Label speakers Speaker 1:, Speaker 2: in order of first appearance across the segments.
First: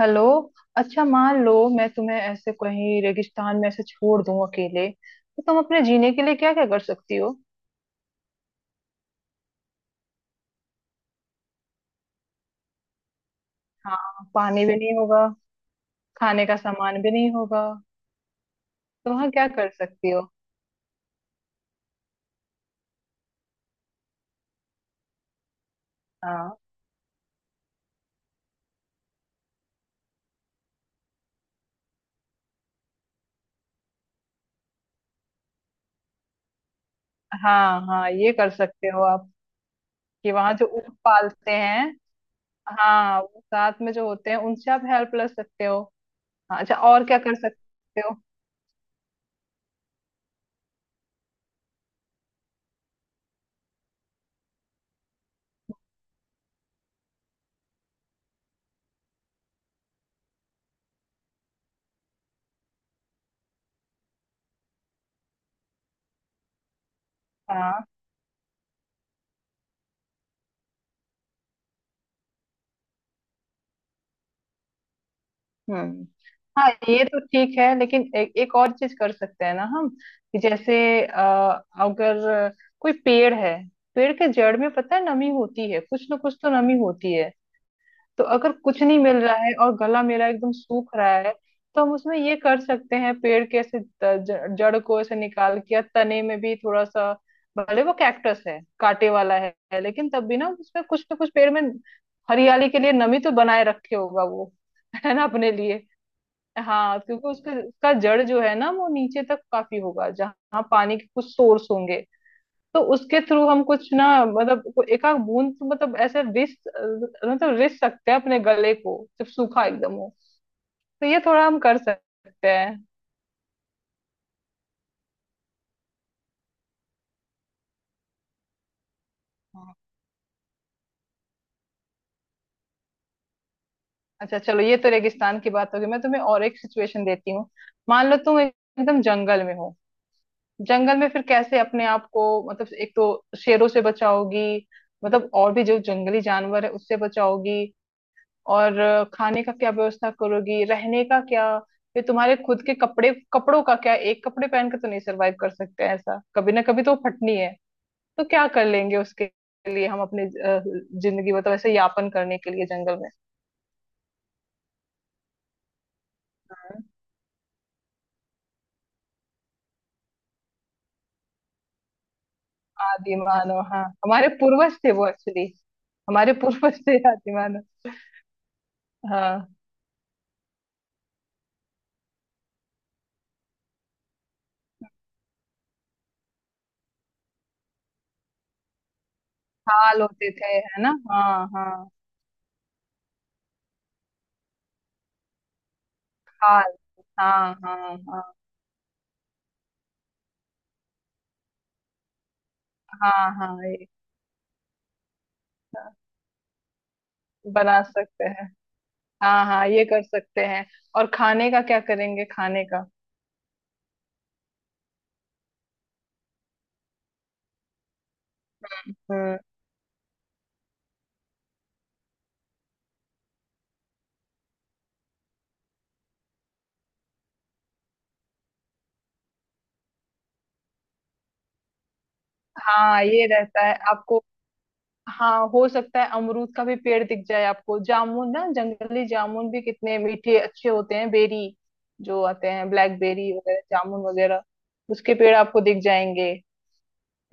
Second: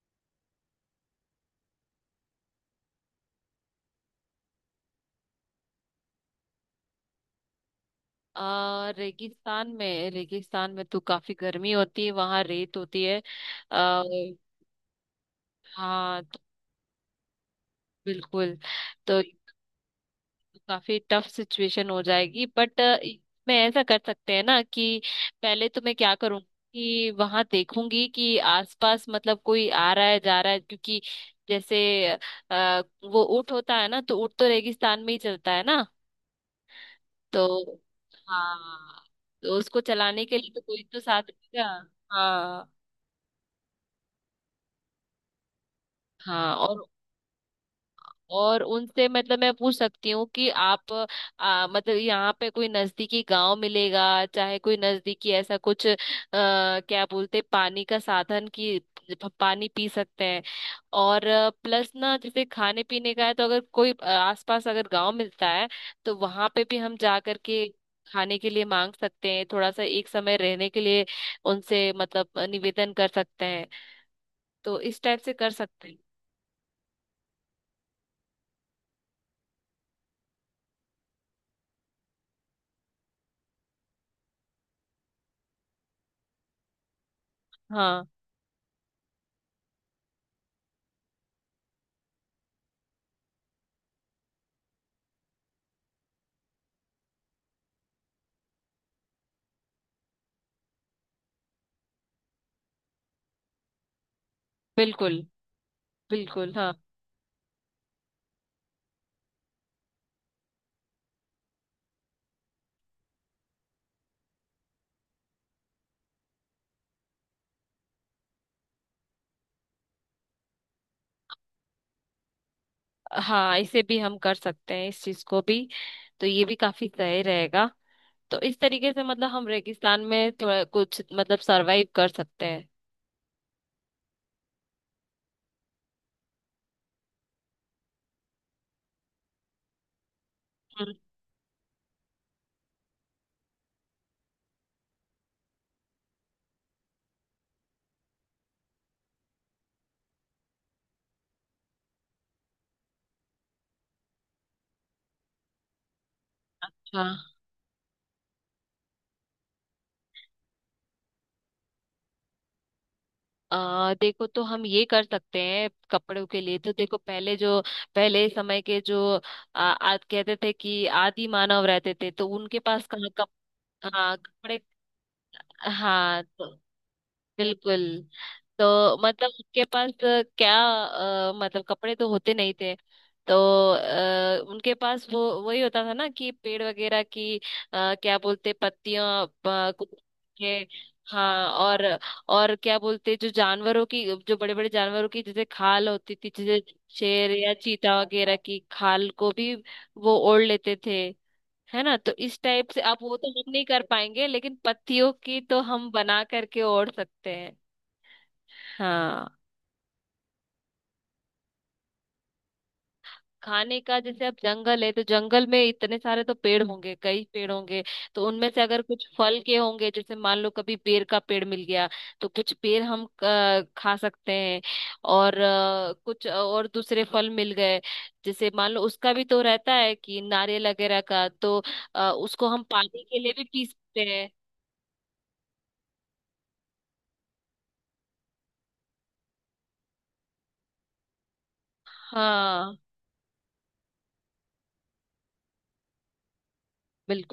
Speaker 1: Hello. अच्छा मान लो मैं तुम्हें ऐसे कहीं रेगिस्तान में ऐसे छोड़ दूं अकेले, तो तुम अपने जीने के लिए क्या क्या कर सकती हो?
Speaker 2: रेगिस्तान में तो काफी गर्मी होती है, वहां रेत होती है।
Speaker 1: हाँ,
Speaker 2: आ,
Speaker 1: पानी भी नहीं होगा।
Speaker 2: हाँ तो
Speaker 1: खाने का सामान भी नहीं होगा।
Speaker 2: बिल्कुल।
Speaker 1: तो
Speaker 2: तो
Speaker 1: वहाँ
Speaker 2: ये
Speaker 1: क्या कर सकती हो?
Speaker 2: तो काफी टफ सिचुएशन हो जाएगी, बट मैं ऐसा कर सकते हैं ना कि पहले तो मैं क्या करूँगी
Speaker 1: हाँ
Speaker 2: कि वहां देखूंगी कि आसपास, मतलब, कोई आ रहा है जा रहा है, क्योंकि जैसे वो ऊँट होता है ना, तो ऊँट तो रेगिस्तान में ही चलता है ना। तो
Speaker 1: हाँ, हाँ ये कर सकते
Speaker 2: हाँ।
Speaker 1: हो आप,
Speaker 2: तो उसको चलाने
Speaker 1: कि
Speaker 2: के लिए
Speaker 1: वहाँ
Speaker 2: तो
Speaker 1: जो
Speaker 2: कोई
Speaker 1: ऊंट
Speaker 2: तो साथ
Speaker 1: पालते
Speaker 2: रहेगा।
Speaker 1: हैं।
Speaker 2: हाँ,
Speaker 1: हाँ, वो साथ में जो होते हैं उनसे आप हेल्प ले सकते हो।
Speaker 2: हाँ।
Speaker 1: हाँ अच्छा,
Speaker 2: और
Speaker 1: और क्या कर सकते
Speaker 2: और उनसे मतलब मैं पूछ सकती हूँ कि आप, मतलब यहाँ पे कोई नजदीकी गांव मिलेगा, चाहे कोई नजदीकी ऐसा कुछ, क्या बोलते, पानी का साधन की पानी पी सकते हैं। और प्लस ना जैसे खाने पीने का है, तो अगर कोई आसपास अगर गांव मिलता है, तो वहां पे भी हम जा करके
Speaker 1: हो?
Speaker 2: खाने के लिए मांग सकते हैं, थोड़ा सा एक समय रहने के लिए उनसे मतलब निवेदन कर सकते हैं। तो इस टाइप से कर सकते हैं।
Speaker 1: हम्म। हाँ ये तो ठीक है, लेकिन एक और चीज कर सकते हैं ना हम। कि जैसे अ, अगर कोई पेड़ है, पेड़ के जड़ में पता है नमी होती है, कुछ ना कुछ तो नमी होती है।
Speaker 2: हाँ।
Speaker 1: तो अगर कुछ नहीं मिल रहा है और गला मेरा एकदम सूख रहा है, तो हम उसमें ये कर सकते हैं, पेड़ के ऐसे जड़ को ऐसे निकाल के या तने में भी थोड़ा सा, भले वो कैक्टस है कांटे वाला है, लेकिन तब भी ना उसमें कुछ ना कुछ पेड़ में हरियाली के लिए नमी तो बनाए रखे होगा वो है
Speaker 2: बिल्कुल,
Speaker 1: ना अपने लिए।
Speaker 2: बिल्कुल। हाँ,
Speaker 1: हाँ क्योंकि उसके उसका जड़ जो है ना वो नीचे तक काफी होगा, जहाँ पानी के कुछ सोर्स होंगे। तो उसके थ्रू हम कुछ ना, मतलब एक आध बूंद तो मतलब ऐसे रिस सकते हैं अपने गले को जब सूखा एकदम हो। तो ये थोड़ा हम कर सकते हैं।
Speaker 2: हाँ, इसे भी हम कर सकते हैं, इस चीज को भी। तो ये भी काफी सही रेगा। तो इस तरीके से मतलब हम
Speaker 1: हाँ।
Speaker 2: रेगिस्तान में थोड़ा कुछ मतलब सरवाइव कर सकते हैं।
Speaker 1: अच्छा चलो, ये तो रेगिस्तान की बात होगी, मैं तुम्हें और एक सिचुएशन देती हूँ। मान लो तुम एकदम जंगल में हो,
Speaker 2: हम्म,
Speaker 1: जंगल में फिर कैसे अपने आप को, मतलब एक तो शेरों से बचाओगी, मतलब और भी जो जंगली जानवर है उससे बचाओगी, और खाने का क्या व्यवस्था करोगी, रहने का क्या? फिर तुम्हारे खुद के कपड़े कपड़ों का क्या, एक कपड़े पहन के तो नहीं सरवाइव कर सकते हैं, ऐसा कभी ना कभी तो
Speaker 2: अच्छा।
Speaker 1: फटनी है। तो क्या कर लेंगे उसके लिए, हम अपने जिंदगी मतलब ऐसे यापन करने के लिए जंगल में।
Speaker 2: देखो तो हम ये कर सकते हैं, कपड़ों के लिए तो
Speaker 1: हाँ।
Speaker 2: देखो, पहले जो पहले समय के जो आ, आ, कहते थे कि आदि मानव रहते थे, तो उनके पास कहाँ
Speaker 1: आदि मानव, हाँ
Speaker 2: हाँ
Speaker 1: हमारे
Speaker 2: कपड़े।
Speaker 1: पूर्वज थे वो एक्चुअली,
Speaker 2: हाँ
Speaker 1: हमारे
Speaker 2: तो
Speaker 1: पूर्वज थे आदि मानव।
Speaker 2: बिल्कुल। तो मतलब
Speaker 1: हाँ,
Speaker 2: उनके पास क्या, मतलब कपड़े तो होते नहीं थे। तो उनके पास वो वही होता था ना कि पेड़ वगैरह की, क्या बोलते, पत्तियां, कुछ
Speaker 1: खाल होते थे
Speaker 2: के।
Speaker 1: है ना, हाँ
Speaker 2: हाँ।
Speaker 1: हाँ।
Speaker 2: और क्या बोलते, जो बड़े बड़े जानवरों की जैसे खाल होती थी,
Speaker 1: खाल,
Speaker 2: जैसे शेर
Speaker 1: हाँ
Speaker 2: या
Speaker 1: हाँ
Speaker 2: चीता
Speaker 1: हाँ।
Speaker 2: वगैरह की खाल को भी वो ओढ़ लेते थे, है ना। तो इस टाइप से आप, वो तो
Speaker 1: हाँ
Speaker 2: हम
Speaker 1: हाँ
Speaker 2: नहीं कर
Speaker 1: ये,
Speaker 2: पाएंगे, लेकिन पत्तियों की तो हम
Speaker 1: हाँ,
Speaker 2: बना करके ओढ़ सकते हैं।
Speaker 1: बना सकते हैं।
Speaker 2: हाँ।
Speaker 1: हाँ हाँ ये कर सकते हैं। और खाने का क्या करेंगे खाने का?
Speaker 2: खाने का जैसे, अब जंगल है तो जंगल में इतने सारे तो पेड़ होंगे, कई पेड़ होंगे, तो उनमें से अगर कुछ
Speaker 1: हम्म।
Speaker 2: फल के होंगे, जैसे मान लो कभी बेर का पेड़ मिल गया, तो कुछ पेड़ हम खा सकते हैं। और कुछ और दूसरे फल मिल गए, जैसे मान लो उसका भी तो रहता है कि नारियल वगैरह का, तो उसको हम
Speaker 1: हाँ
Speaker 2: पानी के
Speaker 1: ये
Speaker 2: लिए भी
Speaker 1: रहता
Speaker 2: पी
Speaker 1: है
Speaker 2: सकते
Speaker 1: आपको।
Speaker 2: हैं।
Speaker 1: हाँ, हो सकता है अमरूद का भी पेड़ दिख जाए आपको, जामुन ना जंगली जामुन भी कितने मीठे अच्छे होते हैं, बेरी जो आते हैं
Speaker 2: हाँ,
Speaker 1: ब्लैकबेरी वगैरह, जामुन वगैरह, उसके पेड़ आपको दिख जाएंगे।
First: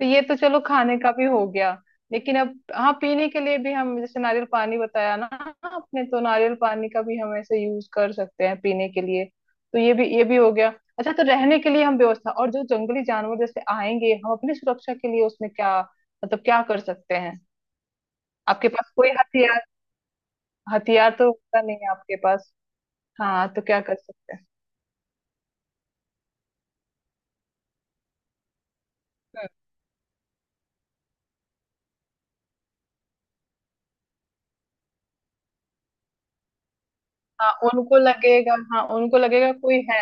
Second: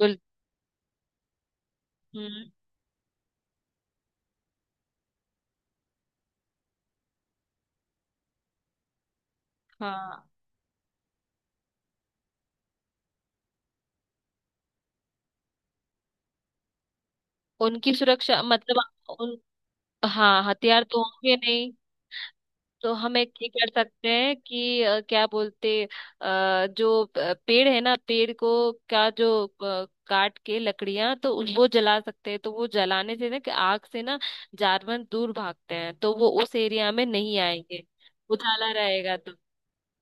Speaker 1: तो ये तो चलो खाने का भी हो गया। लेकिन
Speaker 2: हम्म।
Speaker 1: अब हाँ, पीने के लिए भी हम, जैसे नारियल पानी बताया ना आपने, तो नारियल पानी का भी हम ऐसे यूज कर सकते हैं पीने के लिए। तो ये भी,
Speaker 2: हाँ।
Speaker 1: ये भी हो गया। अच्छा तो रहने के लिए हम व्यवस्था, और जो जंगली जानवर जैसे आएंगे हम अपनी सुरक्षा के लिए उसमें क्या, मतलब क्या कर सकते हैं?
Speaker 2: उनकी सुरक्षा
Speaker 1: आपके
Speaker 2: मतलब,
Speaker 1: पास कोई
Speaker 2: उन
Speaker 1: हथियार,
Speaker 2: हाँ, हथियार तो
Speaker 1: हथियार तो
Speaker 2: होंगे
Speaker 1: होता
Speaker 2: नहीं।
Speaker 1: नहीं है आपके पास।
Speaker 2: तो हम एक
Speaker 1: हाँ
Speaker 2: ये
Speaker 1: तो
Speaker 2: कर
Speaker 1: क्या कर
Speaker 2: सकते हैं
Speaker 1: सकते हैं?
Speaker 2: कि क्या बोलते, जो पेड़ है ना, पेड़ को क्या, जो
Speaker 1: हम्म।
Speaker 2: काट के लकड़ियां, तो वो जला सकते हैं। तो वो जलाने से ना, कि आग से ना जानवर दूर भागते हैं, तो वो उस एरिया में नहीं
Speaker 1: हाँ
Speaker 2: आएंगे।
Speaker 1: उनको लगेगा,
Speaker 2: उजाला
Speaker 1: हाँ
Speaker 2: रहेगा
Speaker 1: उनको
Speaker 2: तो।
Speaker 1: लगेगा कोई है,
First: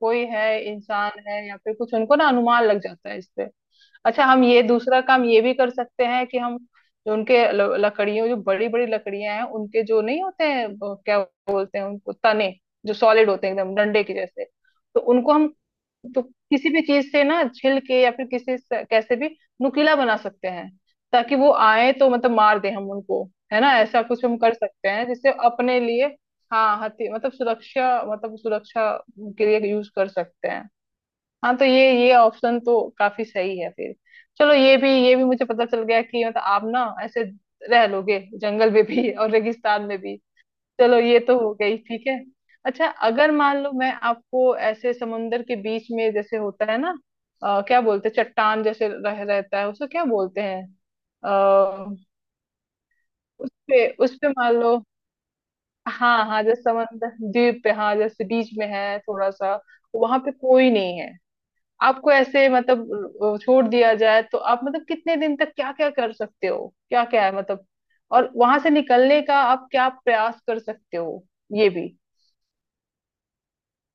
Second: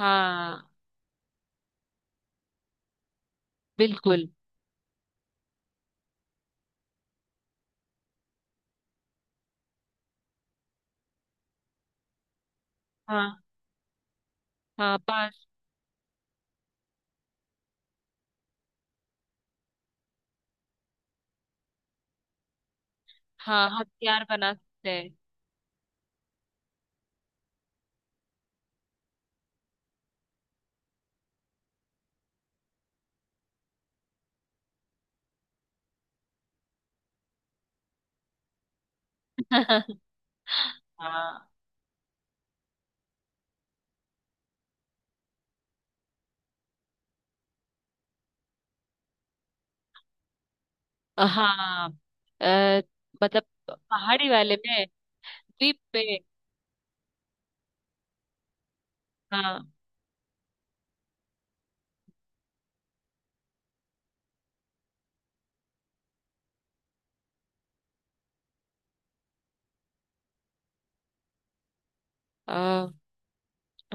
Speaker 1: कोई है इंसान है या फिर कुछ, उनको ना अनुमान लग जाता है इससे। अच्छा
Speaker 2: बिल्कुल,
Speaker 1: हम ये दूसरा काम ये भी कर सकते हैं कि हम जो उनके लकड़ियों, जो बड़ी बड़ी लकड़ियां हैं उनके जो नहीं होते हैं वो क्या बोलते हैं उनको, तने जो सॉलिड
Speaker 2: हाँ,
Speaker 1: होते हैं एकदम डंडे के जैसे,
Speaker 2: हाँ,
Speaker 1: तो उनको
Speaker 2: पास।
Speaker 1: हम, तो किसी भी चीज से ना छिल के या फिर किसी से कैसे भी नुकीला बना सकते हैं, ताकि वो आए तो मतलब मार दे हम उनको। है
Speaker 2: हाँ,
Speaker 1: ना, ऐसा
Speaker 2: हथियार
Speaker 1: कुछ हम
Speaker 2: बना
Speaker 1: कर सकते
Speaker 2: सकते
Speaker 1: हैं
Speaker 2: हैं।
Speaker 1: जिससे अपने लिए। हाँ हथि मतलब सुरक्षा, मतलब सुरक्षा के लिए यूज कर सकते हैं। हाँ तो ये ऑप्शन तो काफी सही है फिर। चलो ये भी, ये भी मुझे पता चल गया कि मतलब आप ना ऐसे रह लोगे जंगल में भी और रेगिस्तान में भी। चलो ये तो
Speaker 2: हाँ,
Speaker 1: हो गई, ठीक है। अच्छा अगर मान लो मैं आपको ऐसे समुंदर के बीच में, जैसे होता है ना क्या बोलते हैं, चट्टान जैसे रह रहता है उसको क्या बोलते हैं? आ,
Speaker 2: हाँ। अ, मतलब
Speaker 1: उस पे, उस
Speaker 2: पहाड़ी
Speaker 1: पे मान
Speaker 2: वाले
Speaker 1: लो,
Speaker 2: में, द्वीप पे।
Speaker 1: हाँ हाँ जैसे समंदर द्वीप पे, हाँ जैसे बीच में है थोड़ा सा, वहां पे कोई नहीं है, आपको ऐसे मतलब छोड़ दिया जाए, तो आप मतलब कितने दिन तक क्या क्या कर सकते हो, क्या क्या है मतलब, और वहां से निकलने का आप क्या प्रयास कर सकते हो, ये भी।
Speaker 2: हाँ।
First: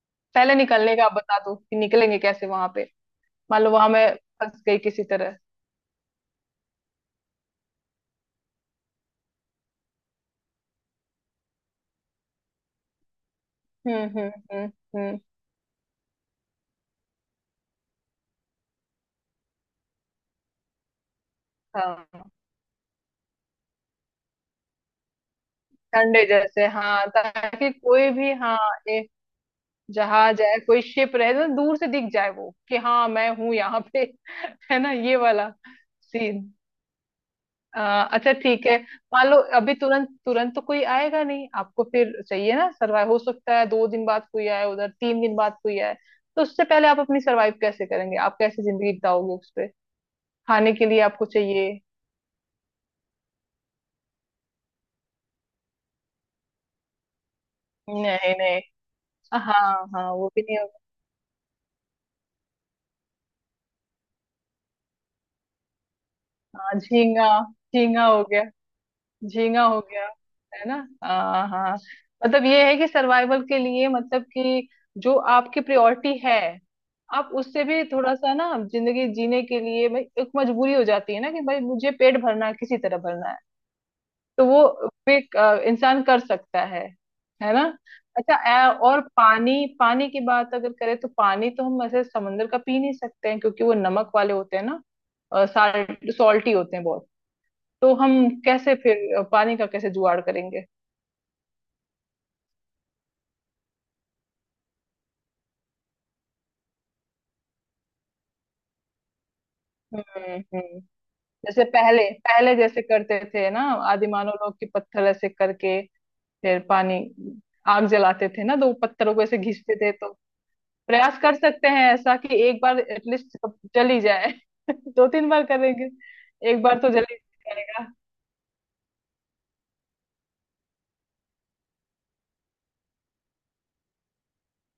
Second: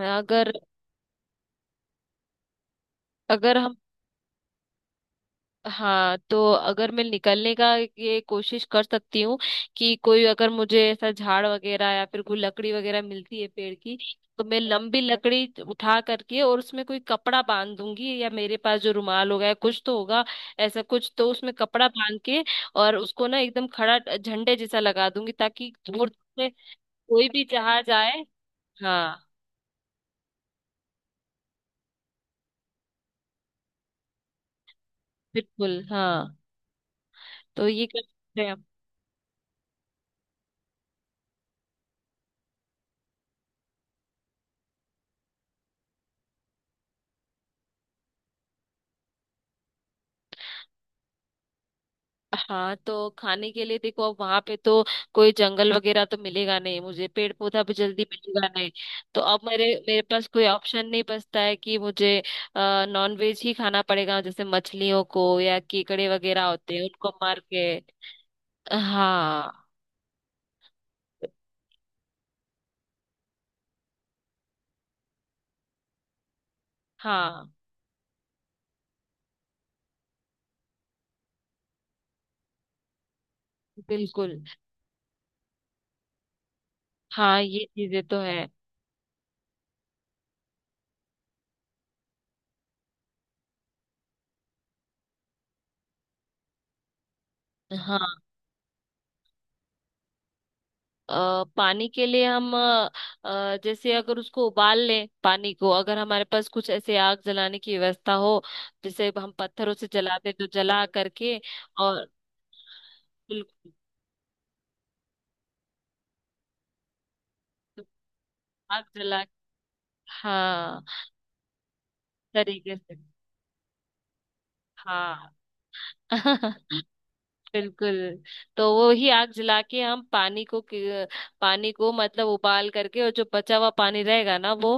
Speaker 2: अगर
Speaker 1: पहले निकलने का आप बता दो कि निकलेंगे कैसे वहां पे,
Speaker 2: अगर
Speaker 1: मान लो
Speaker 2: हम
Speaker 1: वहां मैं फंस गई किसी तरह।
Speaker 2: हाँ, तो अगर मैं निकलने का ये कोशिश कर सकती हूँ कि कोई अगर मुझे ऐसा झाड़ वगैरह या फिर कोई लकड़ी वगैरह मिलती है पेड़ की,
Speaker 1: हम्म।
Speaker 2: तो मैं
Speaker 1: हम्म
Speaker 2: लंबी
Speaker 1: हम्म।
Speaker 2: लकड़ी उठा करके और उसमें कोई कपड़ा बांध दूंगी, या मेरे पास जो रुमाल होगा या कुछ तो होगा, ऐसा कुछ, तो उसमें कपड़ा बांध
Speaker 1: हाँ
Speaker 2: के और उसको ना एकदम खड़ा झंडे जैसा लगा दूंगी ताकि दूर
Speaker 1: ठंडे
Speaker 2: से
Speaker 1: जैसे, हाँ
Speaker 2: कोई भी
Speaker 1: ताकि
Speaker 2: जहाज
Speaker 1: कोई
Speaker 2: आए।
Speaker 1: भी, हाँ ये
Speaker 2: हाँ,
Speaker 1: जहाज है, कोई शिप रहे तो दूर से दिख जाए वो कि हाँ मैं हूँ यहाँ पे। है ना ये वाला
Speaker 2: बिल्कुल। हाँ,
Speaker 1: सीन।
Speaker 2: तो
Speaker 1: अ,
Speaker 2: ये कर
Speaker 1: अच्छा
Speaker 2: सकते हैं हम।
Speaker 1: ठीक है। मान लो अभी तुरंत तुरंत तो कोई आएगा नहीं आपको, फिर चाहिए ना सर्वाइव, हो सकता है दो दिन बाद कोई आए उधर, तीन दिन बाद कोई आए। तो उससे पहले आप अपनी सर्वाइव कैसे करेंगे, आप कैसे जिंदगी बिताओगे उस पे, खाने के लिए आपको चाहिए।
Speaker 2: हाँ, तो खाने के लिए देखो, अब वहां पे तो कोई जंगल वगैरह तो मिलेगा नहीं, मुझे पेड़ पौधा भी जल्दी
Speaker 1: नहीं
Speaker 2: मिलेगा
Speaker 1: नहीं,
Speaker 2: नहीं। तो अब मेरे
Speaker 1: हाँ
Speaker 2: मेरे
Speaker 1: हाँ
Speaker 2: पास
Speaker 1: वो भी
Speaker 2: कोई
Speaker 1: नहीं होगा।
Speaker 2: ऑप्शन नहीं बचता है कि मुझे नॉन वेज ही खाना पड़ेगा, जैसे मछलियों को या केकड़े वगैरह
Speaker 1: हाँ,
Speaker 2: होते हैं, उनको
Speaker 1: झींगा।
Speaker 2: मार के।
Speaker 1: झींगा हो गया, झींगा
Speaker 2: हाँ,
Speaker 1: हो गया, है ना। हाँ हाँ। मतलब ये है कि सर्वाइवल के लिए, मतलब कि जो आपकी प्रायोरिटी है, आप
Speaker 2: हाँ,
Speaker 1: उससे भी थोड़ा सा ना जिंदगी जीने के लिए, भाई एक मजबूरी हो जाती है ना कि भाई मुझे पेट भरना है किसी तरह भरना है।
Speaker 2: बिल्कुल।
Speaker 1: तो वो भी इंसान कर सकता है
Speaker 2: हाँ,
Speaker 1: है
Speaker 2: ये
Speaker 1: ना।
Speaker 2: चीजें तो
Speaker 1: अच्छा
Speaker 2: है।
Speaker 1: और पानी, पानी की बात अगर करें तो, पानी तो हम ऐसे समंदर का पी नहीं सकते हैं क्योंकि वो नमक वाले होते हैं ना, सॉल्टी होते हैं बहुत। तो
Speaker 2: हाँ।
Speaker 1: हम कैसे फिर, पानी का कैसे जुगाड़ करेंगे?
Speaker 2: पानी के लिए हम, जैसे अगर उसको उबाल लें, पानी को, अगर हमारे पास कुछ ऐसे आग जलाने की व्यवस्था हो, जैसे हम पत्थरों से जलाते, तो
Speaker 1: हम्म।
Speaker 2: जला करके।
Speaker 1: जैसे पहले,
Speaker 2: और
Speaker 1: पहले जैसे करते थे ना
Speaker 2: बिल्कुल।
Speaker 1: आदिमानव लोग, की पत्थर ऐसे करके फिर पानी, आग जलाते थे ना, तो वो
Speaker 2: आग
Speaker 1: पत्थरों को
Speaker 2: जला,
Speaker 1: ऐसे घिसते थे। तो
Speaker 2: हाँ,
Speaker 1: प्रयास कर सकते हैं ऐसा कि एक
Speaker 2: तरीके
Speaker 1: बार
Speaker 2: से।
Speaker 1: एटलीस्ट जल ही जाए। दो तीन
Speaker 2: हाँ।
Speaker 1: बार करेंगे, एक बार तो जल ही जाएगा।
Speaker 2: बिल्कुल। तो वो ही आग जला के हम पानी को, पानी को मतलब उबाल करके, और जो बचा हुआ पानी रहेगा ना, वो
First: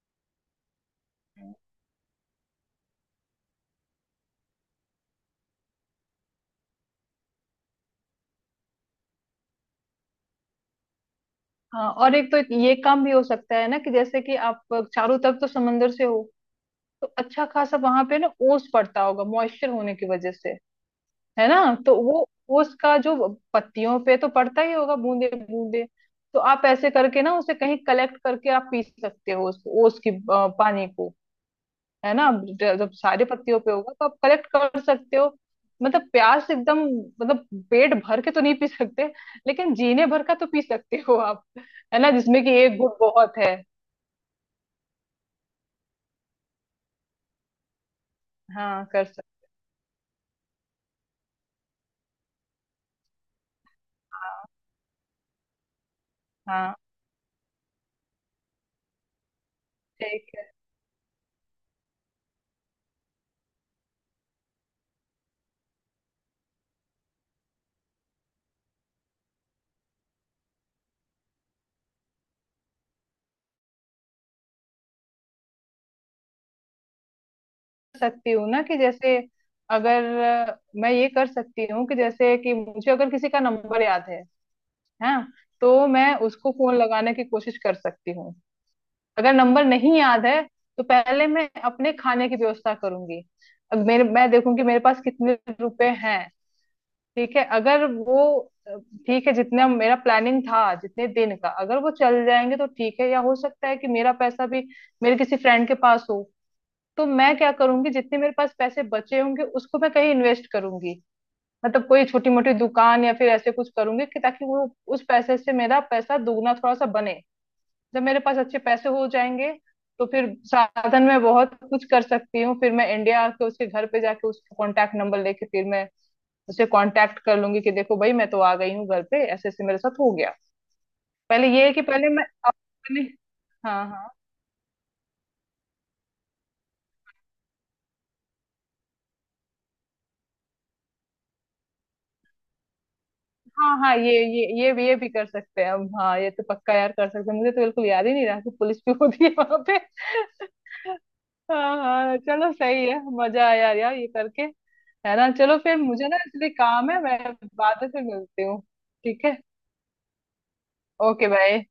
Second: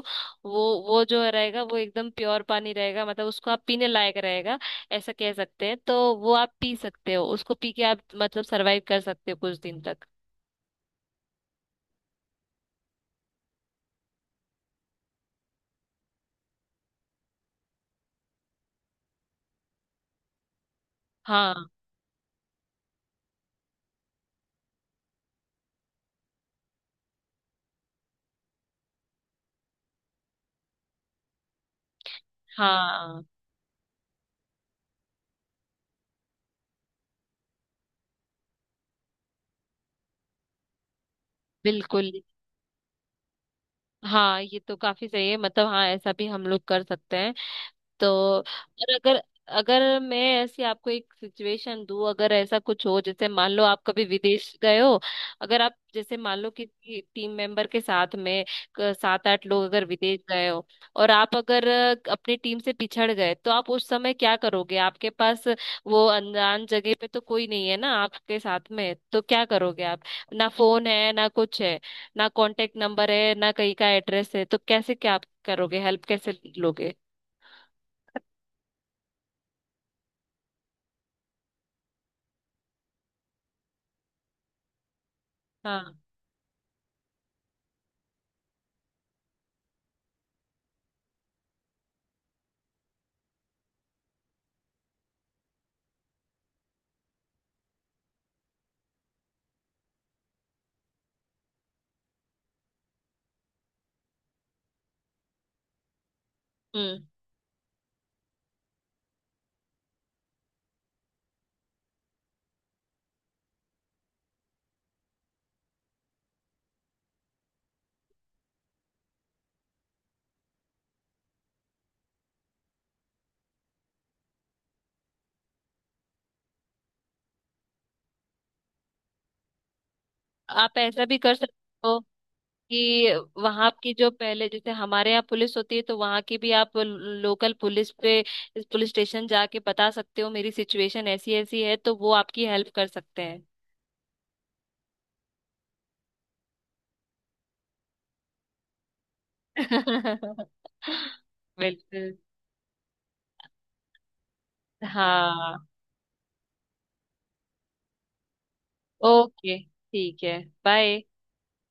Speaker 2: वो वो जो रहेगा, वो एकदम प्योर पानी रहेगा, मतलब उसको आप पीने लायक रहेगा, ऐसा कह सकते हैं। तो वो आप पी सकते हो, उसको पी के आप मतलब सरवाइव कर सकते हो कुछ दिन तक।
Speaker 1: हाँ और एक तो ये काम भी हो सकता है ना कि जैसे कि आप चारों तरफ तो समंदर से हो, तो अच्छा खासा वहां पे ना ओस पड़ता होगा, मॉइस्चर होने की वजह से, है ना।
Speaker 2: हाँ,
Speaker 1: तो वो उसका जो पत्तियों पे तो पड़ता ही होगा बूंदे बूंदे, तो आप ऐसे करके ना उसे कहीं कलेक्ट करके आप पी सकते हो उस, वो उसकी पानी को। है ना, जब
Speaker 2: हाँ,
Speaker 1: सारे पत्तियों पे होगा तो आप कलेक्ट कर सकते हो। मतलब प्यास एकदम, मतलब पेट भर के तो नहीं पी सकते, लेकिन जीने भर का तो पी सकते हो आप। है
Speaker 2: बिल्कुल।
Speaker 1: ना, जिसमें कि एक घूंट बहुत है।
Speaker 2: हाँ, ये तो काफी सही है, मतलब हाँ, ऐसा भी हम लोग कर सकते हैं। तो
Speaker 1: हाँ
Speaker 2: और
Speaker 1: कर
Speaker 2: अगर
Speaker 1: सकते।
Speaker 2: अगर मैं ऐसी आपको एक सिचुएशन दूं, अगर ऐसा कुछ हो, जैसे मान लो आप कभी विदेश गए हो, अगर आप जैसे मान लो
Speaker 1: हाँ
Speaker 2: किसी टीम मेंबर के साथ में सात आठ लोग अगर विदेश
Speaker 1: ठीक।
Speaker 2: गए हो, और आप अगर अपनी टीम से पिछड़ गए, तो आप उस समय क्या करोगे? आपके पास, वो अनजान जगह पे तो कोई नहीं है ना आपके साथ में, तो क्या करोगे आप? ना फोन है ना कुछ है, ना कांटेक्ट नंबर है ना कहीं का एड्रेस है, तो कैसे क्या आप करोगे? हेल्प कैसे लोगे?
Speaker 1: सकती हूँ ना कि जैसे अगर मैं ये कर सकती हूँ कि जैसे कि मुझे अगर किसी का नंबर याद है, हाँ, तो
Speaker 2: हाँ।
Speaker 1: मैं उसको फोन लगाने की कोशिश कर सकती हूँ। अगर नंबर नहीं याद है, तो पहले मैं अपने खाने की व्यवस्था करूंगी। अब मेरे, मैं देखूंगी मेरे पास कितने रुपए हैं, ठीक है। अगर वो अ, ठीक है जितना मेरा प्लानिंग था जितने दिन का, अगर वो चल जाएंगे तो ठीक है, या हो सकता है कि मेरा पैसा भी मेरे किसी फ्रेंड के पास हो।
Speaker 2: हम्म।
Speaker 1: तो मैं क्या करूंगी, जितने मेरे पास पैसे बचे होंगे उसको मैं कहीं इन्वेस्ट करूंगी, मतलब कोई छोटी मोटी दुकान या फिर ऐसे कुछ करूंगी कि ताकि वो, उस पैसे से मेरा पैसा दुगना थोड़ा सा बने। जब मेरे पास अच्छे पैसे हो जाएंगे, तो फिर साधन में बहुत कुछ कर सकती हूँ, फिर मैं इंडिया आके उसके घर पे जाके उसका कॉन्टैक्ट नंबर लेके फिर मैं उसे कॉन्टैक्ट कर लूंगी कि देखो भाई मैं तो आ गई हूँ घर पे, ऐसे ऐसे मेरे साथ हो गया।
Speaker 2: आप ऐसा भी कर
Speaker 1: पहले ये है कि
Speaker 2: सकते हो
Speaker 1: पहले मैं, पहले,
Speaker 2: कि वहां
Speaker 1: हाँ
Speaker 2: की जो
Speaker 1: हाँ,
Speaker 2: पहले जैसे हमारे यहाँ पुलिस होती है, तो वहां की भी आप लोकल पुलिस पे, पुलिस स्टेशन जाके बता सकते हो, मेरी सिचुएशन ऐसी ऐसी है, तो वो आपकी हेल्प कर सकते हैं।
Speaker 1: हाँ हाँ ये, ये भी, ये भी कर सकते हैं हम। हाँ ये तो पक्का यार कर सकते हैं, मुझे तो बिल्कुल याद ही नहीं रहा कि पुलिस भी होती है वहां पे। हाँ
Speaker 2: बिल्कुल,
Speaker 1: हाँ चलो सही है, मजा आया यार ये करके। है ना, चलो
Speaker 2: हाँ।
Speaker 1: फिर मुझे ना इसलिए काम है, मैं बाद में फिर मिलती हूँ, ठीक है।
Speaker 2: ओके, ठीक है। बाय।
Speaker 1: Okay bye.